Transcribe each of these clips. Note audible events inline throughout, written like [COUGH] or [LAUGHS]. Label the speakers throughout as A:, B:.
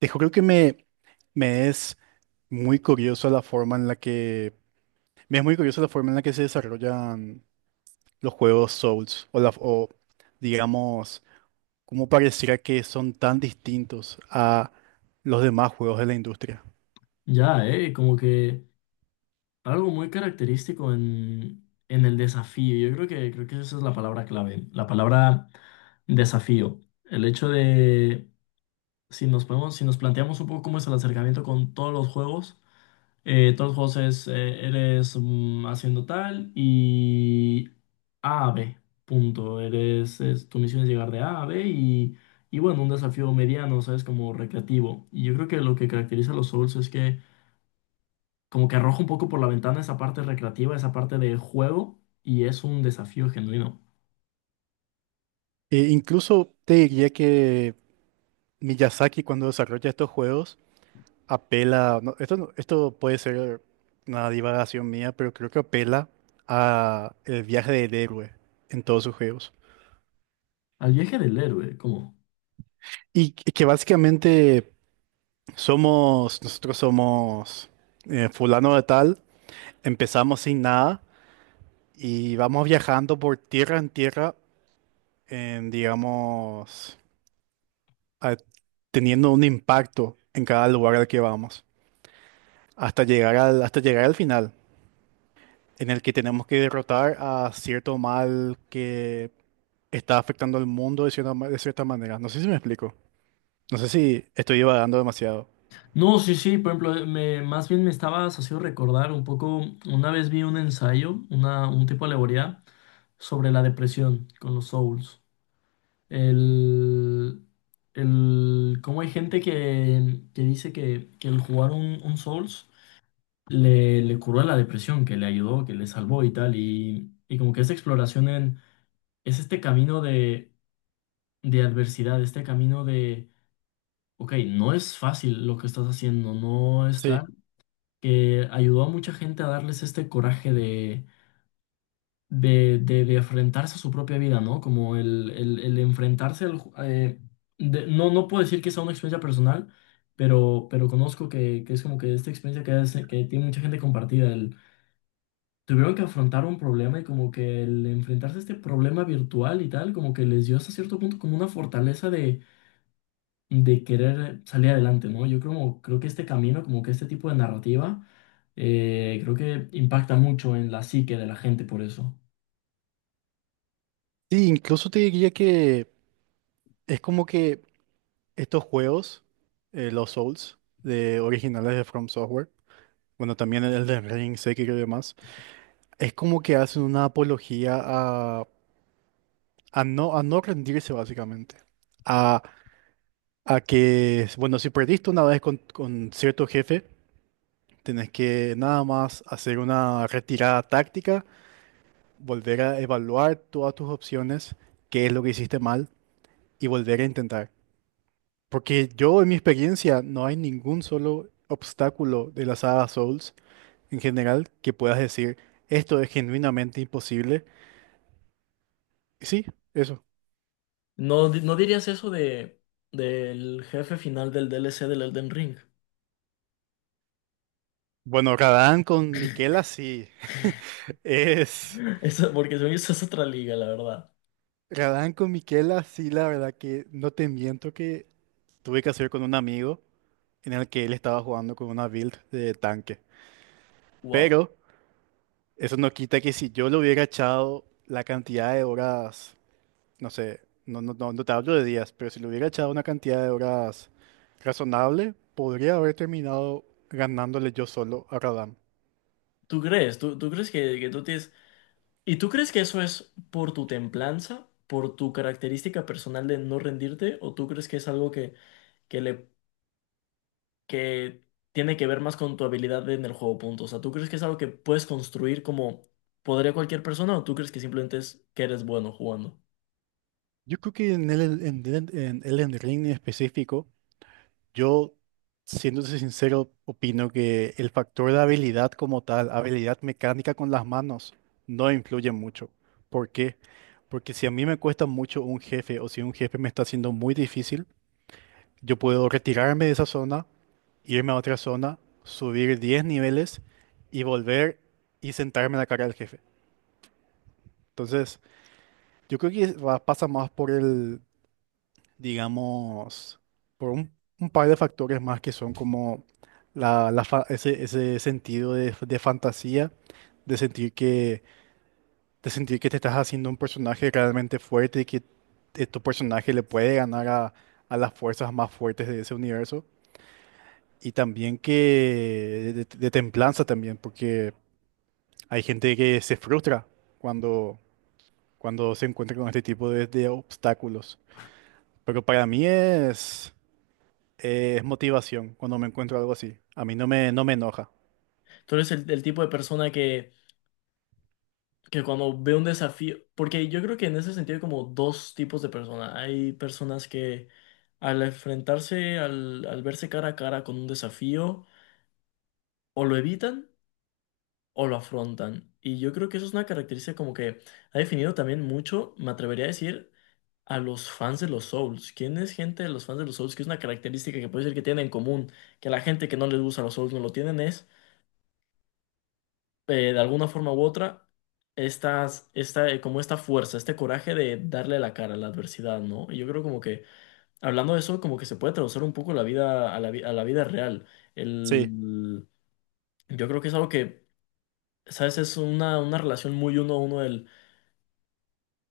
A: Dijo, creo que me es muy curioso la forma en la que me es muy curiosa la forma en la que se desarrollan los juegos Souls o digamos cómo pareciera que son tan distintos a los demás juegos de la industria.
B: Ya, como que algo muy característico en el desafío. Yo creo creo que esa es la palabra clave, la palabra desafío. El hecho de, si nos podemos, si nos planteamos un poco cómo es el acercamiento con todos los juegos es, eres haciendo tal y A a B, punto. Eres, tu misión es llegar de A a B y bueno, un desafío mediano, ¿sabes? Como recreativo. Y yo creo que lo que caracteriza a los Souls es que como que arroja un poco por la ventana esa parte recreativa, esa parte de juego, y es un desafío genuino.
A: E incluso te diría que Miyazaki cuando desarrolla estos juegos apela, no, esto puede ser una divagación mía, pero creo que apela a el viaje del héroe en todos sus juegos.
B: Al viaje del héroe, ¿cómo?
A: Y que básicamente nosotros somos fulano de tal, empezamos sin nada y vamos viajando por tierra en tierra, en, digamos, a- teniendo un impacto en cada lugar al que vamos, hasta llegar al final, en el que tenemos que derrotar a cierto mal que está afectando al mundo de cierta manera. No sé si me explico, no sé si estoy divagando demasiado.
B: No, sí, sí, por ejemplo, más bien me estaba haciendo recordar un poco, una vez vi un ensayo, un tipo de alegoría sobre la depresión con los souls. El, cómo hay gente que dice que el jugar un souls le curó la depresión, que le ayudó, que le salvó y tal, y como que esa exploración en es este camino de adversidad, este camino de, ok, no es fácil lo que estás haciendo, no está,
A: Sí,
B: que ayudó a mucha gente a darles este coraje de enfrentarse a su propia vida, ¿no? Como el enfrentarse al... no, no puedo decir que sea una experiencia personal, pero conozco que es como que esta experiencia que tiene mucha gente compartida, el... Tuvieron que afrontar un problema y como que el enfrentarse a este problema virtual y tal, como que les dio hasta cierto punto como una fortaleza de querer salir adelante, ¿no? Yo creo que este camino, como que este tipo de narrativa, creo que impacta mucho en la psique de la gente por eso.
A: Sí, incluso te diría que es como que estos juegos, los Souls, de originales de From Software, bueno, también el de Ring, Sekiro y demás, es como que hacen una apología a no rendirse básicamente. A, a que, bueno, si perdiste una vez con cierto jefe, tenés que nada más hacer una retirada táctica, volver a evaluar todas tus opciones, qué es lo que hiciste mal y volver a intentar. Porque yo, en mi experiencia, no hay ningún solo obstáculo de la saga Souls en general que puedas decir, esto es genuinamente imposible. Y sí, eso.
B: ¿No, no dirías eso de del jefe final del DLC del Elden Ring?
A: Bueno, Radán con Miquela sí. [LAUGHS] Es.
B: [LAUGHS] Eso, porque según yo, eso es otra liga, la verdad.
A: Radán con Miquela sí, la verdad que no te miento que tuve que hacer con un amigo en el que él estaba jugando con una build de tanque.
B: Wow.
A: Pero eso no quita que si yo le hubiera echado la cantidad de horas no sé, no, no, no, no te hablo de días, pero si le hubiera echado una cantidad de horas razonable, podría haber terminado ganándole yo solo a Radam.
B: ¿Tú crees? Tú crees que tú tienes... ¿Y tú crees que eso es por tu templanza, por tu característica personal de no rendirte? ¿O tú crees que es algo que le que tiene que ver más con tu habilidad en el juego, punto. O sea, ¿tú crees que es algo que puedes construir como podría cualquier persona o tú crees que simplemente es que eres bueno jugando?
A: Yo creo que en Elden Ring en específico, yo, siéndose sincero, opino que el factor de habilidad como tal, habilidad mecánica con las manos, no influye mucho. ¿Por qué? Porque si a mí me cuesta mucho un jefe o si un jefe me está haciendo muy difícil, yo puedo retirarme de esa zona, irme a otra zona, subir 10 niveles y volver y sentarme en la cara del jefe. Entonces, yo creo que pasa más por el, digamos, por un par de factores más que son como ese sentido de fantasía, de sentir que, de sentir que te estás haciendo un personaje realmente fuerte y que tu personaje le puede ganar a las fuerzas más fuertes de ese universo. Y también que de templanza también, porque hay gente que se frustra cuando, cuando se encuentra con este tipo de obstáculos. Pero para mí es motivación cuando me encuentro algo así. A mí no me enoja.
B: Tú eres el tipo de persona que cuando ve un desafío, porque yo creo que en ese sentido hay como dos tipos de personas. Hay personas que al enfrentarse, al verse cara a cara con un desafío, o lo evitan o lo afrontan. Y yo creo que eso es una característica como que ha definido también mucho, me atrevería a decir, a los fans de los Souls. ¿Quién es gente de los fans de los Souls? Que es una característica que puede ser que tienen en común, que la gente que no les gusta los Souls no lo tienen, es de alguna forma u otra, como esta fuerza, este coraje de darle la cara a la adversidad, ¿no? Y yo creo como que, hablando de eso, como que se puede traducir un poco la vida, a la vida real.
A: Sí,
B: El, yo creo que es algo que, ¿sabes? Es una relación muy uno a uno del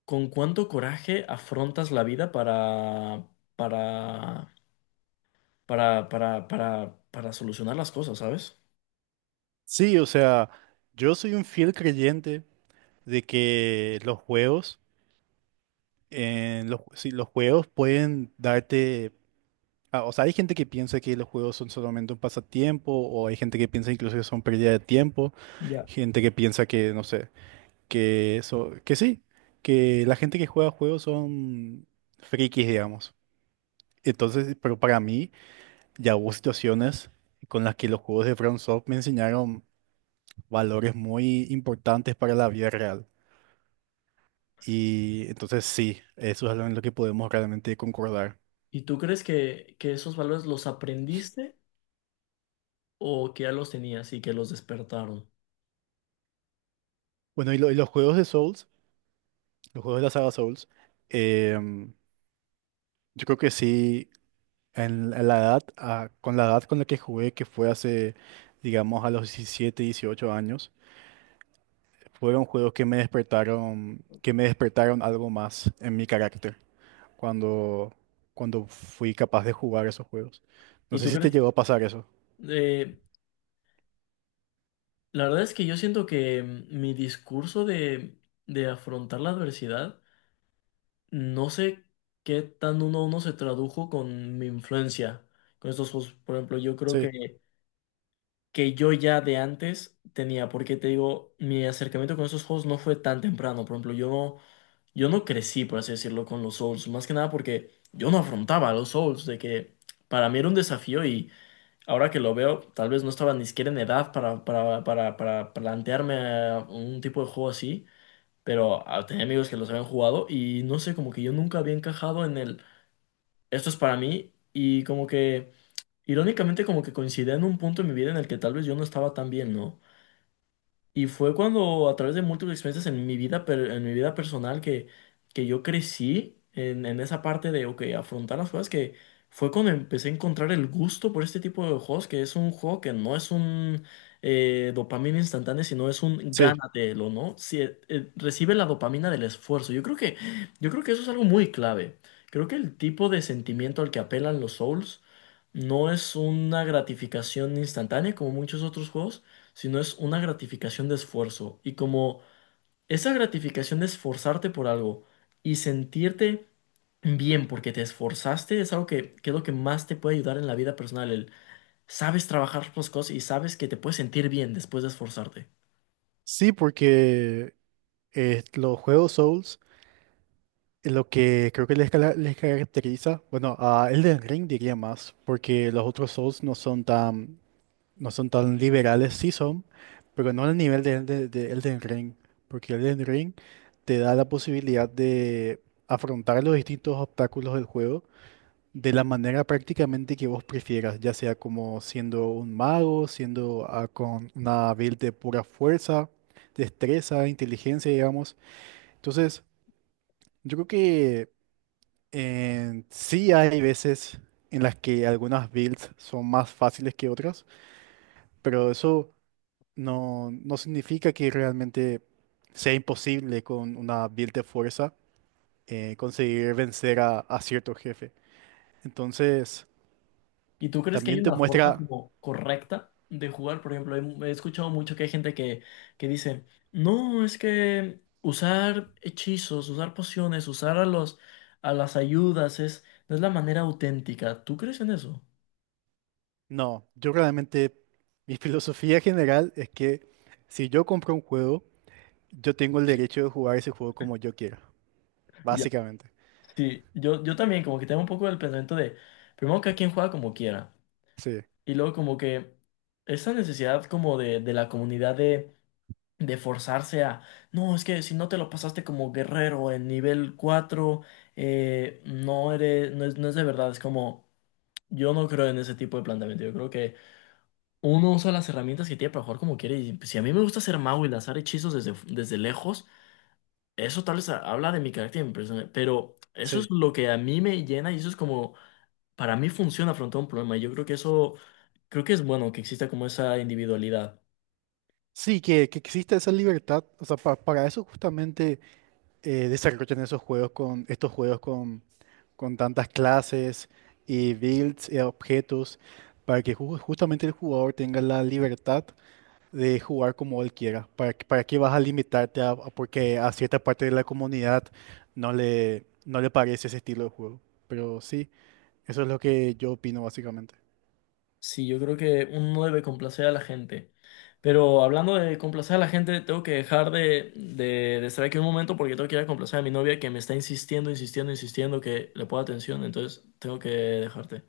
B: con cuánto coraje afrontas la vida para para solucionar las cosas, ¿sabes?
A: sí, o sea, yo soy un fiel creyente de que los juegos, sí, los juegos pueden darte. O sea, hay gente que piensa que los juegos son solamente un pasatiempo, o hay gente que piensa incluso que son pérdida de tiempo,
B: Ya.
A: gente que piensa que, no sé que eso, que sí, que la gente que juega juegos son frikis, digamos. Entonces, pero para mí ya hubo situaciones con las que los juegos de FromSoft me enseñaron valores muy importantes para la vida real. Y entonces sí, eso es algo en lo que podemos realmente concordar.
B: ¿Y tú crees que esos valores los aprendiste o que ya los tenías y que los despertaron?
A: Bueno, y los juegos de Souls, los juegos de la saga Souls, em, yo creo que sí, en la edad, con la edad con la que jugué, que fue hace, digamos, a los 17 18 años, fueron juegos que me despertaron algo más en mi carácter cuando, cuando fui capaz de jugar esos juegos. No
B: ¿Y
A: sé
B: tú
A: si te
B: crees?
A: llegó a pasar eso.
B: eh, la verdad es que yo siento que mi discurso de afrontar la adversidad, no sé qué tan uno a uno se tradujo con mi influencia, con estos juegos. Por ejemplo, yo creo
A: Sí,
B: que yo ya de antes tenía, porque te digo, mi acercamiento con esos juegos no fue tan temprano. Por ejemplo, yo no crecí, por así decirlo, con los Souls, más que nada porque yo no afrontaba a los Souls, de que para mí era un desafío y ahora que lo veo, tal vez no estaba ni siquiera en edad para plantearme un tipo de juego así, pero tenía amigos que los habían jugado y no sé, como que yo nunca había encajado en el, esto es para mí y como que... Irónicamente como que coincidía en un punto en mi vida en el que tal vez yo no estaba tan bien, ¿no? Y fue cuando a través de múltiples experiencias en mi vida, en mi vida personal que yo crecí en esa parte de, ok, afrontar las cosas, que fue cuando empecé a encontrar el gusto por este tipo de juegos, que es un juego que no es un dopamina instantánea, sino es un
A: sí,
B: gánatelo, ¿no? Si, recibe la dopamina del esfuerzo. Yo creo yo creo que eso es algo muy clave. Creo que el tipo de sentimiento al que apelan los Souls no es una gratificación instantánea como muchos otros juegos sino es una gratificación de esfuerzo. Y como esa gratificación de esforzarte por algo y sentirte bien porque te esforzaste es algo que es lo que más te puede ayudar en la vida personal. El sabes trabajar las cosas y sabes que te puedes sentir bien después de esforzarte.
A: sí, porque los juegos Souls, lo que creo que les caracteriza, bueno, a Elden Ring diría más, porque los otros Souls no son tan liberales, sí son, pero no al nivel de Elden Ring, porque Elden Ring te da la posibilidad de afrontar los distintos obstáculos del juego de la manera prácticamente que vos prefieras, ya sea como siendo un mago, siendo con una build de pura fuerza, destreza, inteligencia, digamos. Entonces, yo creo que sí hay veces en las que algunas builds son más fáciles que otras, pero eso no significa que realmente sea imposible con una build de fuerza conseguir vencer a cierto jefe. Entonces,
B: ¿Y tú crees que hay
A: también te
B: una forma
A: muestra,
B: como correcta de jugar? Por ejemplo, he escuchado mucho que hay gente que dice, no, es que usar hechizos, usar pociones, usar a a las ayudas es, no es la manera auténtica. ¿Tú crees en eso?
A: no, yo realmente, mi filosofía general es que si yo compro un juego, yo tengo el derecho de jugar ese juego como yo quiera,
B: Ya,
A: básicamente.
B: sí, yo también como que tengo un poco el pensamiento de, primero cada quien juega como quiera,
A: Sí,
B: y luego como que esa necesidad como de la comunidad de forzarse a, no, es que si no te lo pasaste como guerrero en nivel 4 no eres, no es de verdad, es como, yo no creo en ese tipo de planteamiento, yo creo que uno usa las herramientas que tiene para jugar como quiere, y pues, si a mí me gusta hacer mago y lanzar hechizos desde lejos, eso tal vez habla de mi carácter y mi persona, pero eso es
A: sí.
B: lo que a mí me llena y eso es como, para mí funciona afrontar un problema, y yo creo que eso, creo que es bueno que exista como esa individualidad.
A: Sí, que exista esa libertad, o sea, para eso justamente desarrollan esos juegos con, estos juegos con tantas clases y builds y objetos, para que justamente el jugador tenga la libertad de jugar como él quiera. ¿Para qué vas a limitarte a porque a cierta parte de la comunidad no le parece ese estilo de juego? Pero sí, eso es lo que yo opino básicamente.
B: Sí, yo creo que uno no debe complacer a la gente. Pero hablando de complacer a la gente, tengo que dejar de estar aquí un momento porque tengo que ir a complacer a mi novia que me está insistiendo, insistiendo, insistiendo que le pueda atención. Entonces, tengo que dejarte.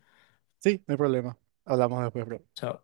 A: Sí, no hay problema. Hablamos después, bro.
B: Chao.